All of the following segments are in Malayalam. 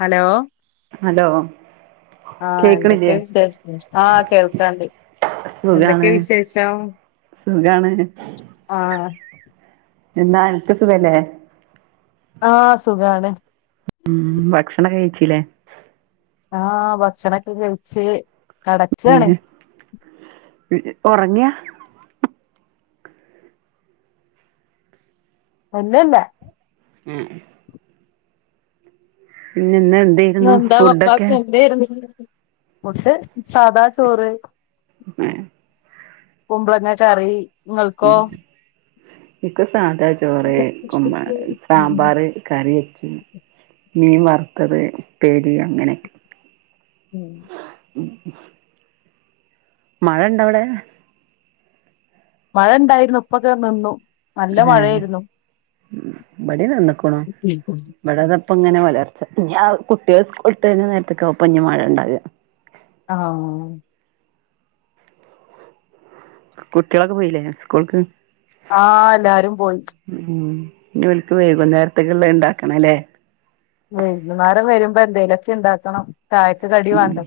ഹലോ ഹലോ ആഹ എന്തൊക്കെ കേക്കണില്ലേ വിശേഷം ആഹ കേൾക്കണ്ടേ സുഖാണ് എന്തൊക്കെ വിശേഷം സുഖാണ് ആഹ എന്നാ അനക് സുഖല്ലേ ആഹ സുഖാണ് ഉം ഭക്ഷണം കഴിച്ചില്ലേ ആഹ ഭക്ഷണൊക്കെ കഴിച്ചു കടക്കാണ് ഉറങ്ങിയ ഒന്നല്ല ആഹ ഇന്ന് എന്തായിരുന്നു ഫുഡൊക്കെ ഫുഡ്‌ സാധാ ചോറ് ആഹ കുമ്പളങ്ങ കറി ആ ഇങ്ങൾക്കോ ഇപ്പൊ സാധാ ചോറ് ഉം സാമ്പാർ കറി വെച്ചു മീൻ വറുതത് അത് അങനെ മഴ ഇണ്ട അവിടെ മഴ ഉണ്ടായിരുന്നു ഇപ്പൊ ദെ നിന്നു നല്ല മഴയായിരുന്നു ഇവിടെ നിന്നകാണു വടതപ്പ ഇങ്ങനെ വ കുട്ടികെ സ്ട്ടഴിഞ്ഞ നേരത്തക്ക മഴ ഉണ്ടാകാ ആഹ കുട്ടികളൊക്കെ പോയില്ലേ സ്കൂൾക്ക് ആഹ എല്ലാരും പോയി ഉം ഇനി വിലക്ക് വൈകുന്നേരത്തക്കള്ള ഉണ്ടാക്കണ അല്ലേ വെയ്ക്കുനേരം വരുമ്പോ എന്തേലൊക്കെ ഉണ്ടാക്കണം ചായക് കടി ഉം വേണ്ട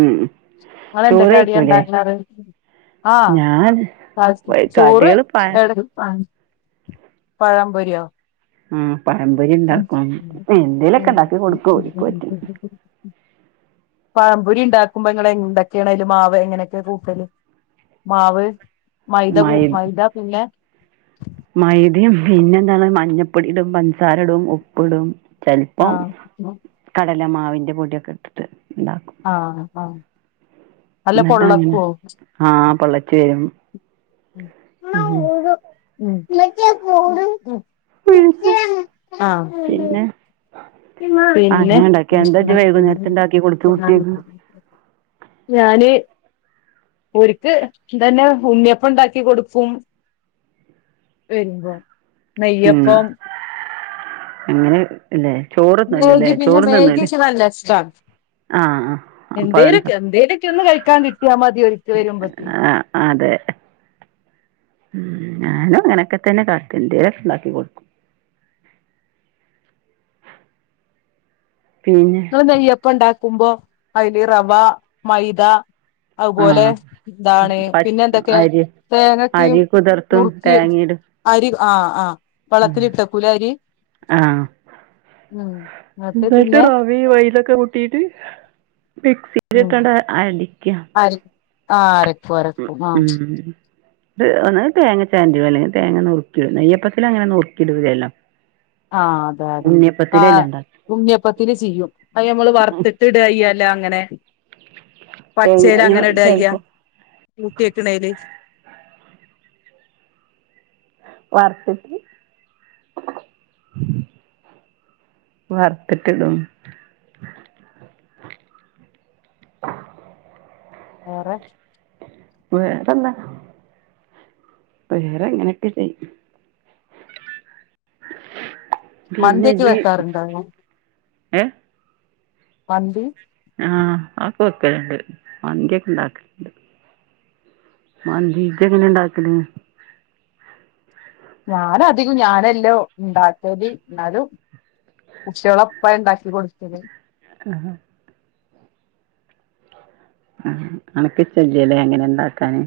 ഉം നിങ്ങൾ ചോറ് എന്തക്കെ കടിയ കഴിക്കൂലേ ഉണ്ടാക്കാറ് ഞാൻ കടികള് പ പഴംപൊരിയാ ഉം പഴംപൊരി ഉണ്ടാക്കും എന്തേലൊക്കെ ഇണ്ടാക്കി കൊടുക്കും പഴംപൊരി ഉണ്ടാക്കുമ്പോ ഇങ്ങൾ എന്തൊക്കെയാണ് അയിൽ മാവ് എങ്ങനെക്കെ കൂട്ടല് മാവ് മൈദ കുട്ടു മൈദ പിന്നെ മൈദ്യം പിന്നെ എന്താണ് മഞ്ഞപ്പൊടിടും പഞ്ചസാര ഉപ്പിടും ചിലപ്പം ആഹ് കട മാവിൻന്റെ പൊടിയൊക്കെ ഇടുട്ട് ഉണ്ടാകും ആ ആ എന്നിട്ടാ അങ്ങനെ ആഹ പൊള്ളച്ചു വരും ഉ ഉമ്മച്ചിഅ ഫോണും പിന്നെ പിന്നെ അങ്ങനെ ഇണ്ടാക്കി എന്താ ഇജ്ജ് വൈകുന്നേരത്ത് ഇണ്ടാക്കി കൊടുത്ത് കുട്ടിയേക്ക് ഞാന് ഓര്ക് ഇതന്നെ ഉണ്ണിയപ്പം ഉണ്ടാക്കി കൊടുക്കും വരുമ്പോ ഉം നെയ്യപ്പം അങ്ങനെ [unintelligible] ല്ലേ മാഗി പിന്നെ മാഗി നല്ല ഇഷ്ട ആഹ് ആഹ് അപ്പൊ അതുകൊണ്ട് എന്തേലൊക്കെ എന്തേലൊക്കെ ഒന്ന് കഴിക്ക ക്കാൻ കി കിട്ടിയാ മതി ഓര്ക് വരുമ്പോത്തിന് ആഹ് അതെ ഉം ഞാനും അങ്ങനെയൊക്കെ തന്നെ കാട്ടല് എന്തേലും ഉണ്ടാക്കി കൊടുക്കും പിന്നെ തോ നെയ്യപ്പം ഉണ്ട ക്കുമ്പോ അതിൽ റവ മൈദ അതുപോലെ ആഹ് ഇന്താണ് പ പിന്നെ എന്തൊക്കെയാ അരി തേങ്ങക്കിം അരി കുതിർത്തും നൂർക്കി തേങ്ങയിടും അരി ആ ആ ഉം വളത്തിൽ ഇട്ടക്കും ലെ അരി ആഹ് ഉം എന്നിട്ട് പിന്നെ മൈദക്കെ കൂട്ടിട്ട് മിക്സിൽ ഇട്ടിട്ട് അടി അരി ആ അരക് ഉം ഉം ഒന്ന് തേങ്ങ ചേര്ന്റിടും അല്ലങ്കിൽ തേങ്ങ നൂർകിടും നെയ്യപ്പത്തിലങ്ങനെ നുർക്കി ഇടൂലല്ലോ ആ അതെ അതെ ആ ഉണ്ടാക്ക ഉണ്ണിയപ്പത്തില് ചെയ്യും അത് നമ്മള് വറുത്തിട്ട് ഇട ചെയ്യല അങ്ങനെ തേങ്ങ പച്ചയില ഞാൻ അങ്ങനെ ഇട്യാ ചെയ്യാ ചെലപ്പോ കൂട്ടി വക്കണേല് വർത്തിട്ട് വർത്തിട്ടിടും വേറെ വേറെന്താ വേറെങ്ങനെയൊക്കെ ചെയ്യും പിന്നെ മന്തിക്ക് ജി വെക്കാറുണ്ടോ ഏ മന്തി ആ അതൊക്കെ വെക്കലുണ്ട് മന്തിയൊക്കെ ഉണ്ടാക്കലുണ്ട് മന്തി ക്കെ എങ്ങനെ ഇണ്ടാക്കല് ഞാനാ അധികം ഞാനെല്ലോ ഉണ്ടാക്കല് എന്നാലും കുട്ടിള്ളോ ഉപ്പാ ഉണ്ടാക്കി കൊടുക്കല് ആ അനക് ഇഷ്ട്ടല്ല്യല്ലേ അങ്ങനെ ഇണ്ടാകാന്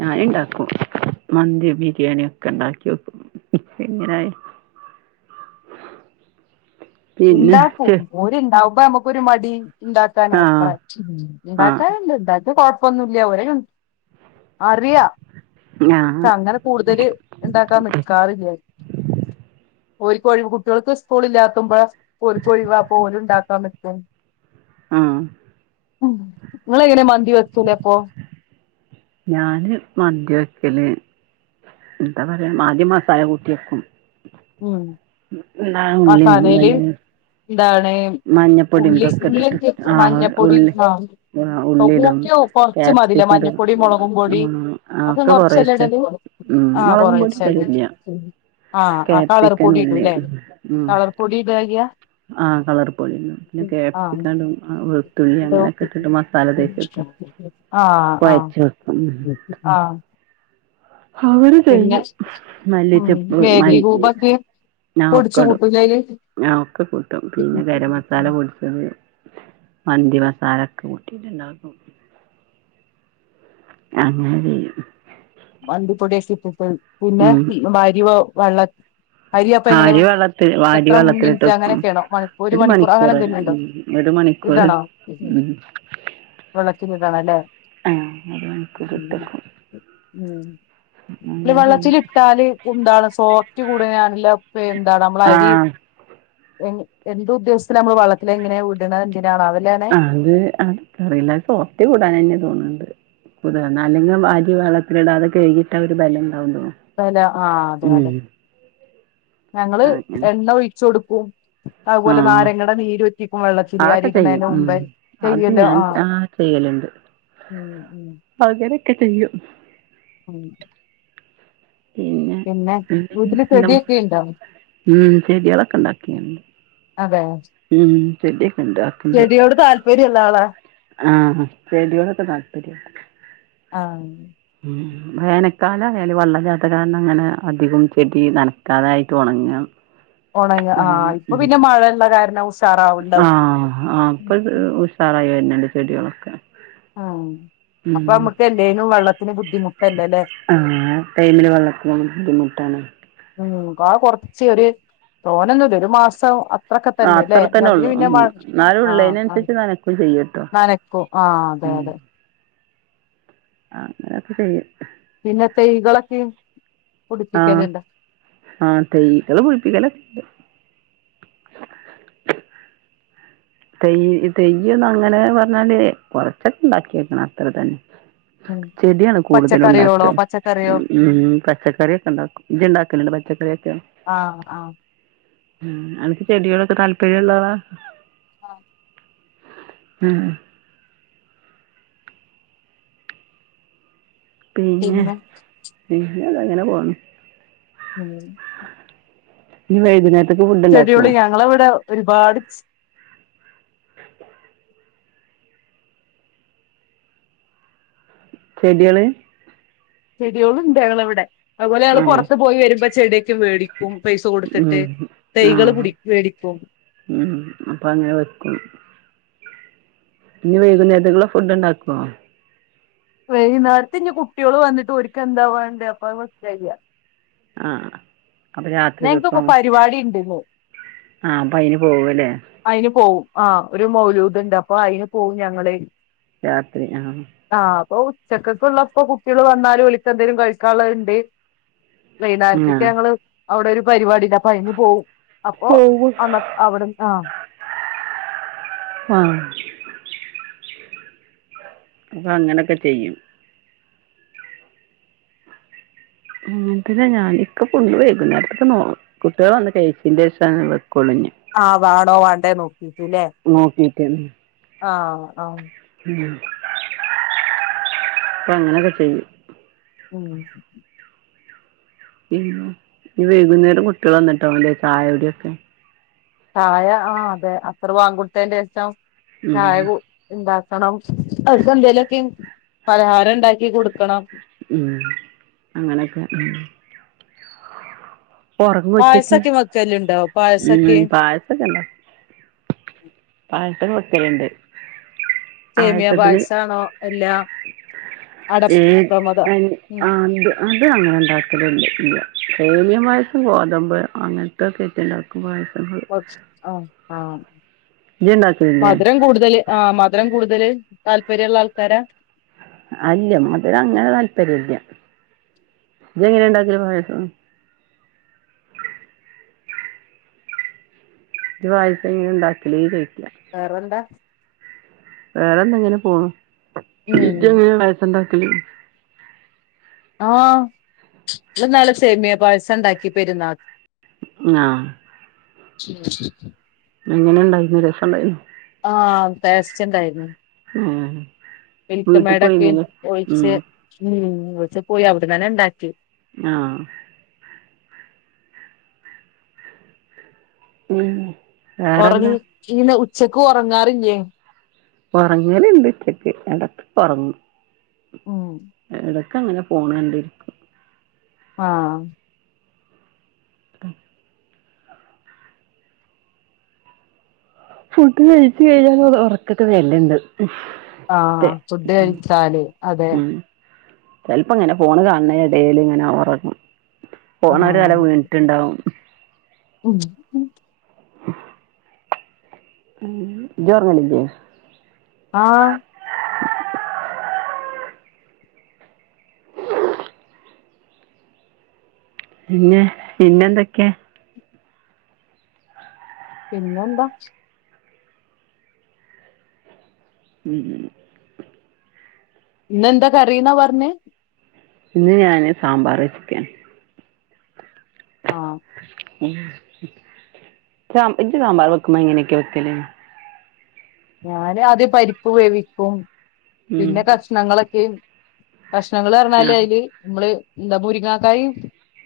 ഞാൻ ഇണ്ടാക്കും മന്തി ബിരിയാണി ഒക്കെ ഇണ്ടാക്കി നോക്കും ഇപ്പോ ഇങ്ങനെ ആയി ഉണ്ടാക്കും ഓര് ഇണ്ടാവും മ്പോ നമുക്കൊരു മടി ഇണ്ടാക്കാന് ആ അത്ര ഉം ആ ഇണ്ടാക്കാന്ണ്ട് ഇണ്ടക്കിയാ കൊഴ ഇപ്പാെന്നുല്ല്യ ഒരേ [unintelligible] അറിയാ ഞാൻ ച്ചങ്ങനെ കൂട്തല് ഇണ്ടാക്കാൻ നിക്കാറ്ല്ല്യ ഓര്കാെഴിവ് കുട്ട്യോൾക്ക് സ്കൂള് ഇല്ലാത്തുമ്പ ഓര്ക്കൊഴിവാ അപ്പോല്ണ്ടാക്കാ ന്ക്കും ആ ഇങ്ങളെങ്ങനെ മന്തി വെക്കൂലേ അപ്പോ ഞാന് മന്തി വെക്കല് എന്താ പറയാ ആദ്യം മസാല കുട്ട്യെക്കും ഉം ന്നാ ഉള്ളിം മസാലേല് പന്നെ എന്താണ് മഞ്ഞപ്പൊടിം ഉള്ളി തൊക്കെ ഇട്ട്ട്ട് ഉള്ളിയൊക്കെ ആഹ് മഞ്ഞപ്പൊടി ഉള്ളി ആ ആ ഉള്ളിടും കൂട്ടിയോ കൊറച്ച് മതില്ലേ ക്യാപ്സിക്കടും മഞ്ഞപ്പൊടി മുളകും പൊടി ഉം ഉം ആഹ് ഒക്കെ ഓക്കെ കൊറച്ചല്ലേ കൊറേച്ചെ ഇടല് ഉം ആ മൊളകുംപൊടി കൊറേച്ചെ ഇടല് ഇല്ല്യാ കേ അവറ് പൊടി ഇടൂലേ കളർ പൊടി ഇടായ്യാ ആ കളർപൊടിടും പിന്നെ ആ ക്യാപ്സിക്കന്ടും ആ വെൾത്തുള്ളി അങ്ങനെക്കെട്ട്ട്ട് മസാല തേച്ചെക്കും ആ ആ കാെയച്ച് വെക്കും ആ അവര് പിന്നെ ചെയ്യും മല്ലിച്ചെപ്പ് മല്ലി [unintelligible] പൊട്ച്ച് കൂട്ടൂലെയ്ല് ആ ഒക്കെ കൂട്ടും പിന്നെ ഗരം മസാല പൊടിച്ചത് മന്തി മസാല ഒക്കെ കൂട്ടിട്ടുണ്ടാകും അങ്ങനെ ചെയ്യും മന്തിപ്പൊടി ഒക്കെ ഇട്ടിട്ട് പിന്നെ ഉം ന [unintelligible] മ്മെ അരി വെ വള്ള ആരി വെള്ളത്തി വാരി വെള്ളത്തിലിട്ടു മിനിറ്റ് വെക്കും അങ്ങനെയൊക്കെയാണോ മണി ഒരു അങ്ങനെ മണിക്കൂർ എന്തെങ്കിലും ഉണ്ടോ ഉം ഒരു മണിക്കൂർ ഇടണോ ഉം വെള്ളത്തിലിടണം അല്ലേ ആ ഒരു മണിക്കൂർ ഇട്ടു ഉം വെക്കും ഉം വെള്ളത്തിട്ടാല് എന്താണ് സോഫ്റ്റ് കൂടുതലാണല്ലോ എന്താണ് നമ്മള് അരി- ആഹ് എ എന്തു ഉദ്ദേശത്തിലാ നമ്മള് വെളത്തില ഇങ്ങനെയാ വിടണേ അത് അന്ക്ക് അറീല അത് സോഫ്റ്റ്‌ കൂടാൻന്നാണ് തോന്നണു ണ്ട് കുതർന്ന അല്ലെങ്കിൽ അരി വെള്ളത്തിലടാതെ കഴുകിട്ട് ഒരു ബലംകിട്ടും എന്താലേ ആ അതെ അതെ ഞങ്ങള് അങ്ങനെ എണ്ണ ഒഴിച്ചു കൊടുക്ക- ഉം അഹ് പോലെ ആഹ് നാരങ്ങടെ നീര് ഒറ്റിക്കും വെള്ളത്തില് അരി അതൊക്കെ ചെയ്യും ഇട്ണേയൻ്റെ ഉം മുമ്പേ അത് ചെയ്യൊല്ലോ ഞാൻ ആഹ് ചെയ്യലുണ്ട് ഉം ഉം ക്കെ ചെയ്യും ഉം. പിന്നെ വീട്ടില് ചെടിയൊക്കെ ഇണ്ടോ ഉം ചെടികളെക്കെ ഉണ്ടാക്കലുണ്ട് അതെ ആക്ക്ണ്ട് ചെടിയോട് താല്പര്യുള്ള ആളാ ആഹ് ചെടിയോടെക്കെ താല്പര്യണ്ട് ആഹ് ഉം വേനക്കാല ആയാലും വേനൽക്കാലയാൽ വെള്ളല്ലാത്ത കാരണം അങ്ങനെ അധികം ചെടി നനക്കാതായിട്ട് ഉണങ്ങാണ് ഉണങ്ങ ആഹ് ഇപ്പൊ പിന്നെ മഴയള്ള കാരണം ഉഷാറാവണ്ടാവും ആഹ് ആഹ് ഇപ്പൊ ഉഷാറായി വര്ന്ണ്ട് ചെടികളൊക്കെ ഉം അപ്പൊ ഉം നമ്മുക്ക് എല്ലേലും വെള്ളത്തിന് ബുദ്ധിമുട്ടല്ലല്ലേ ട്ടാണ് ഉം ആ കുറച്ച് ഒരു തോന്ന ഒന്നും ഇല്ല ഒരു മാസം അത്രൊക്കെ ആ തന്നെല്ലേ അത്ര തന്നെ അതിന് ഉള്ളൂ പിന്നെ ഉം മഴ എന്നാലും ആഹ് ആഹ് ഉള്ളതിനനുസരിച്ച് നനക്കും ചെയ്യട്ടോ നനക്കും ആഹ് അതെ ഉം അതെ ആ അങ്ങനെയൊക്കെ ചെയ്യും പിന്നെ തെയ്കളൊക്കെ ആഹ് ആ തെയ്കൾ പുടിപ്പിക്കലൊക്കെണ്ട് തെയ് തെയ്യ് ന്ന് അങ്ങനെ പറഞ്ഞാല് കൊറച്ചൊക്കെ ഉണ്ടാക്കിക്കണ് അത്ര തന്നെ ഉം ചെടിയാണ് കൂടുതല പച്ചക്കറിയോളോ ഉണ്ടാക്കുക പച്ചക്കറിയോ ഉം പച്ചക്കറിയൊക്കെ ഉണ്ടാക്കും ഇജ്ജ് ഉണ്ടാക്കലുണ്ടോ പച്ചക്ക [unintelligible] ആഹ് ആഹ് ഉം അനക്ക് ചെടികളൊക്കെ താല്പര്യം ഉള്ള ആളാ ആഹ് ഉം പിന്നെ പി പിന്നെത അങ്ങനെ പോണ് ഉം ഇന്ന് വെയ്കുന്നേര ഡ്യൂള് ഞങ്ങള ഇവിടെ ഒരുപാട് ച്ച് ചെടികള് ചെടികളും ഉണ്ട് ങ്ങള ഇവിടെ. അതുപോലെള് ആഹ് പുറത്ത് പോയി വരുമ്പം ചെടൊക്ക് മേടി ഉം ആഹ് പിടി മേടിക്കും ഉം അപ്പൊ അങ്ങനെ വെക്കും. ഇനി വൈകുന്നേരത്തേക്കുള്ള ഫുഡ് ഉണ്ടാക്കോ? വൈകുന്നേരത്ത് ഇഞ്ഞി കുട്ടികള് വന്നിട്ട് ഒരിക്ക എന്താവാണ്ട അപ്പ മസ് ആഹ് അപ്പൊ രാത്രികൊക്കും പരിപാടി ഇണ്ട്ന്ന് ആഹ് അപ്പൊ അയിന് പോവല്ലേ? അയിന് പോവും ആ ഒരു മൗലൂദ് ഉണ്ട് അപ്പൊ അതിന് പോകവും ഞങ്ങള്. രാത്രി ആഹ് ഇപ്പൊ ഉച്ചക്കക്ക് ഇള്ളപ്പോ കുട്ടികൾ വന്നാലും വിളിച്ച് എന്തേങ്കലും കഴിക്കാനുള്ളത് ഇണ്ടേ. ആ വൈന്നാര്ത്ത്ക്ക് ഞങ്ങള് അവിടെ ഒരു പരിപാടിക് അപ്പയിന് പോവും അപ്പൊ അന്നത് അവിടൻ ആ ആഹ് അപ്പൊ അങ്ങനൊക്കെ ചെയ്യും. അങ്ങനെത്തെന്നെ ഞാന് ഇക്ക് ഫുഡ് വൈകുന്നേരത്തെക്ക് നോ കുട്ടികള് വന്ന് കഴിച്ചേൻ്റെ ശേഷാ വെക്കോളു ഇനി ആഹ് വാണോ വേണ്ടേയോ നോക്ക് ക്കിട്ട് ലേ നോക്കിയിട്ട് ആഹ് ആഹ് അപ്പൊ അങ്ങനെയൊക്കെ ചെയ്യും. ഉം പിന്നെ ഇനി വൈകുന്നേരം കുട്ടികള് വന്നിട്ടാവും ല്ലേ ചായ കുടിയൊക്കെ? ചായ ആ അതെ അസറ് ബാങ്ക് കൊടുത്തേന്റെഷം ഉം ചായ കു ഇണ്ടാ ക്കണം അവര്ക്ക് എന്തെലൊക്കെ പലഹാരം ഉണ്ടാക്കി കൊടുക്കണം. ഉം അങ്ങനൊക്കെ ഉം ഉറങ്ങും ഉച്ചക്ക് പായസൊക്കെ വെക്കെല്‌ണ്ടോ പായസൊക്കെ. ഉം പായസൊക്കെ എപ്പേം വെക്കലണ്ട് സേമിയ [unintelligible] പായസാണോ അല്ല ഏ അടപ്രമദം അ ഉം അ അത് അങ്ങനെ ഉണ്ടാക്കലണ്ട് ഇല്ല സേമിയാ പായസം ഗോതമ്പ് അങ്ങനത്തെക്കെ ഇട്ട് ഇണ്ടാക്കും പായ ആ ആ ഇജ്ജ് ഉണ്ടാക്കലില്ലേ മധുരം കൂടുതല് ആ മധുരം കൂടുതല് താല്പര്യള്ള ആൾക്കാരാ. അല്ല മധുരങ്ങനെ താല്പര്യല്ല ഇജങ്ങനെ ഉണ്ടാക്കല് പായസം ഇജ് പായസം എങ്ങനെ ഉണ്ടാക്കല് ചോയ്ക്ക വേറെന്താ വേറെ എന്ത ഇങ്ങനെ പോണു ഉം ഇജ് എങ്ങനെ ഇണ്ടാക്കണ്ടെ ഉം ആഹ് ഇന്നലെ സേമിയ പായസം ഉണ്ടാക്കി പെരുന്നാ ആ എങ്ങനെ ഉണ്ടായിരിന്ന് രസം ഉണ്ടായിരിന്നോ ആഹ് ട്ടേസ്റ്റ്ണ്ടായിരുന്നു മിൽക്ക് വീട്ടിൽ മേടൊക്കെ പോയിരുന്നില്ലേ ഉം. ഒഴിച്ച് ഉം വീട്ടിൽ പോയി അവിടെന്നെന്നെ ഉണ്ടാക്കി ആഹ് ഉം വേറെന്താ ഉറങ്ങി [unintelligible] ഉച ചെക്ക് ഉറങ്ങാറില്ലേ ഉറങ്ങലിണ്ട് ഉച്ചക്ക് ഇടകെക്ക ഉറങ്ങും ഉം എടക്ക് അങ്ങനെ ഫോണ് കണ്ടിരിക്കും ആ ആ ഫുഡ് കഴിച്ച് കഴിഞ്ഞാൽ ഉറക്കൊക്കെ വരലിണ്ട് ആഹ് ഫുഡ് കഴിച്ചാല് അതെ ചെൽപ്പോ ഇങ്ങനെ ഫോണ് കാണണെനെഡെല് ഇങ്ങനെ ഉറങ്ങും ഫോണ് ഒരു കല ആഹ് വീണിട്ടുണ്ടാവും ഉം ഇജ് ഉർങ്ങലിലെ ആ പിന്നെ പിന്നെന്തൊക്കെയാ പിന്നെന്താ ഉം ഉം ഇന്നെന്താ കറീന്ന പറഞ്ഞേ ഇന്ന് ഞാന് സാമ്പാർ വച്ചിക്കാണ് ആ ഇജ് സാമ്പാർ വെക്കുമ്മ എങ്ങനെക്ക വെക്കല് ഞാന് അത് പരിപ്പ് വേവിക്കും ഉം പിന്നെ കഷ്ണങ്ങളൊക്കെയും കഷ്ണങ്ങൾ പറഞ്ഞാല് ആഹ് അതില് നമ്മള് എന്താ മുരിങ്ങാക്കായും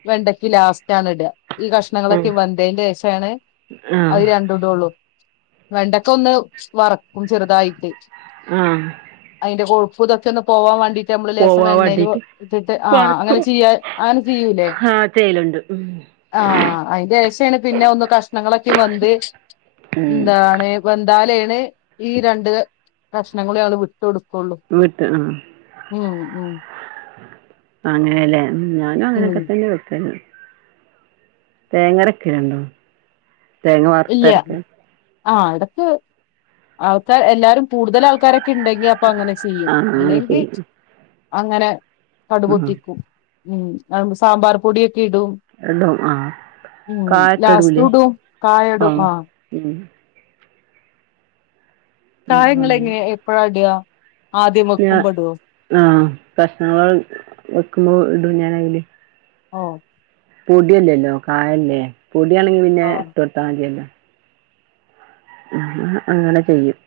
വെണ്ടക്കേം ലാസ്റ്റാണ് ഇട ഈ ഉം കഷ്ണങ്ങളൊക്കെ വെന്തേന്റെഷാണ് ശേഷാണ് അത് ആഹ് രണ്ടും ഇടോള്ളൂ വെണ്ടക്ക ഒന്ന് വറക്കും ചെറുതായിട്ട് ഊം പുതൊക്കൊന്ന് പോവാ വേണ്ടി ഞമ്മള് ലേശം എണ്ണ അയ്ല് ഒ വേണ്ടീട്ട് ഴിച്ചിട്ട് ആ അങ്ങനെ വറക്കും ചെയ്യ അങ്ങനെ ചെയ്യൂല്ലേ ആഹ് ചെയ്യലുണ്ട് ഉം ആ അയിന്റേഷാണ് പിന്നെ ഒന്ന് കഷണങ്ങളൊക്കെ വന്ത് ഉം എന്താണ് വ നാല് ദേ ഈ രണ്ട് പ്രശ്നങ്ങളേ ആള് വി കൊടുക്കൊള്ളൂ വീട്ട് ആഹ് ഉം ഉം അങ്ങനെയല്ലേ ഞാനും ഉം അങ്ങനെയൊക്കെ തന്നെ വെക്കണ് തേങ്ങരക്കലുണ്ടോ തേങ്ങ ഇല്ല വറത്തരക്കണ് ആ ഇതൊക്കെ അൾക്കാ എല്ലാരും കൂടുതൽ ആൾക്കാരെ ഇണ്ടെങ്കി അപ്പൊ അങ്ങനെ ചെയ്യും ആഹ് അങ്ങനെ ഇല്ലെങ്കി ചെയ്യും അങ്ങനെ ആഹ് കടുപൊട്ടിക്കും ഉം അ [unintelligible] സാമ്പാർ പൊടി എന്തോ ആ കായക്കിടൂല്ലേ ആ ഇടും ആ ഉം ഉം കായ ഇങ്ങള് അങ്ങനെ എങ്ങനെ എപ്പഴാ ഇടുക ആദ്യം വക്കുമ്പടോ കഷ്ണങ്ങൾ വെക്കുമ്പോ ഇടും ഞാനതില് ഓ പൊടിയല്ലല്ലോ കായല്ലേ പൊടിയാണെങ്കിൽ പിന്നെ ആഹ് തൊട്ടാ മതിയല്ലാ ആ അങ്ങനെ ചെയ്യും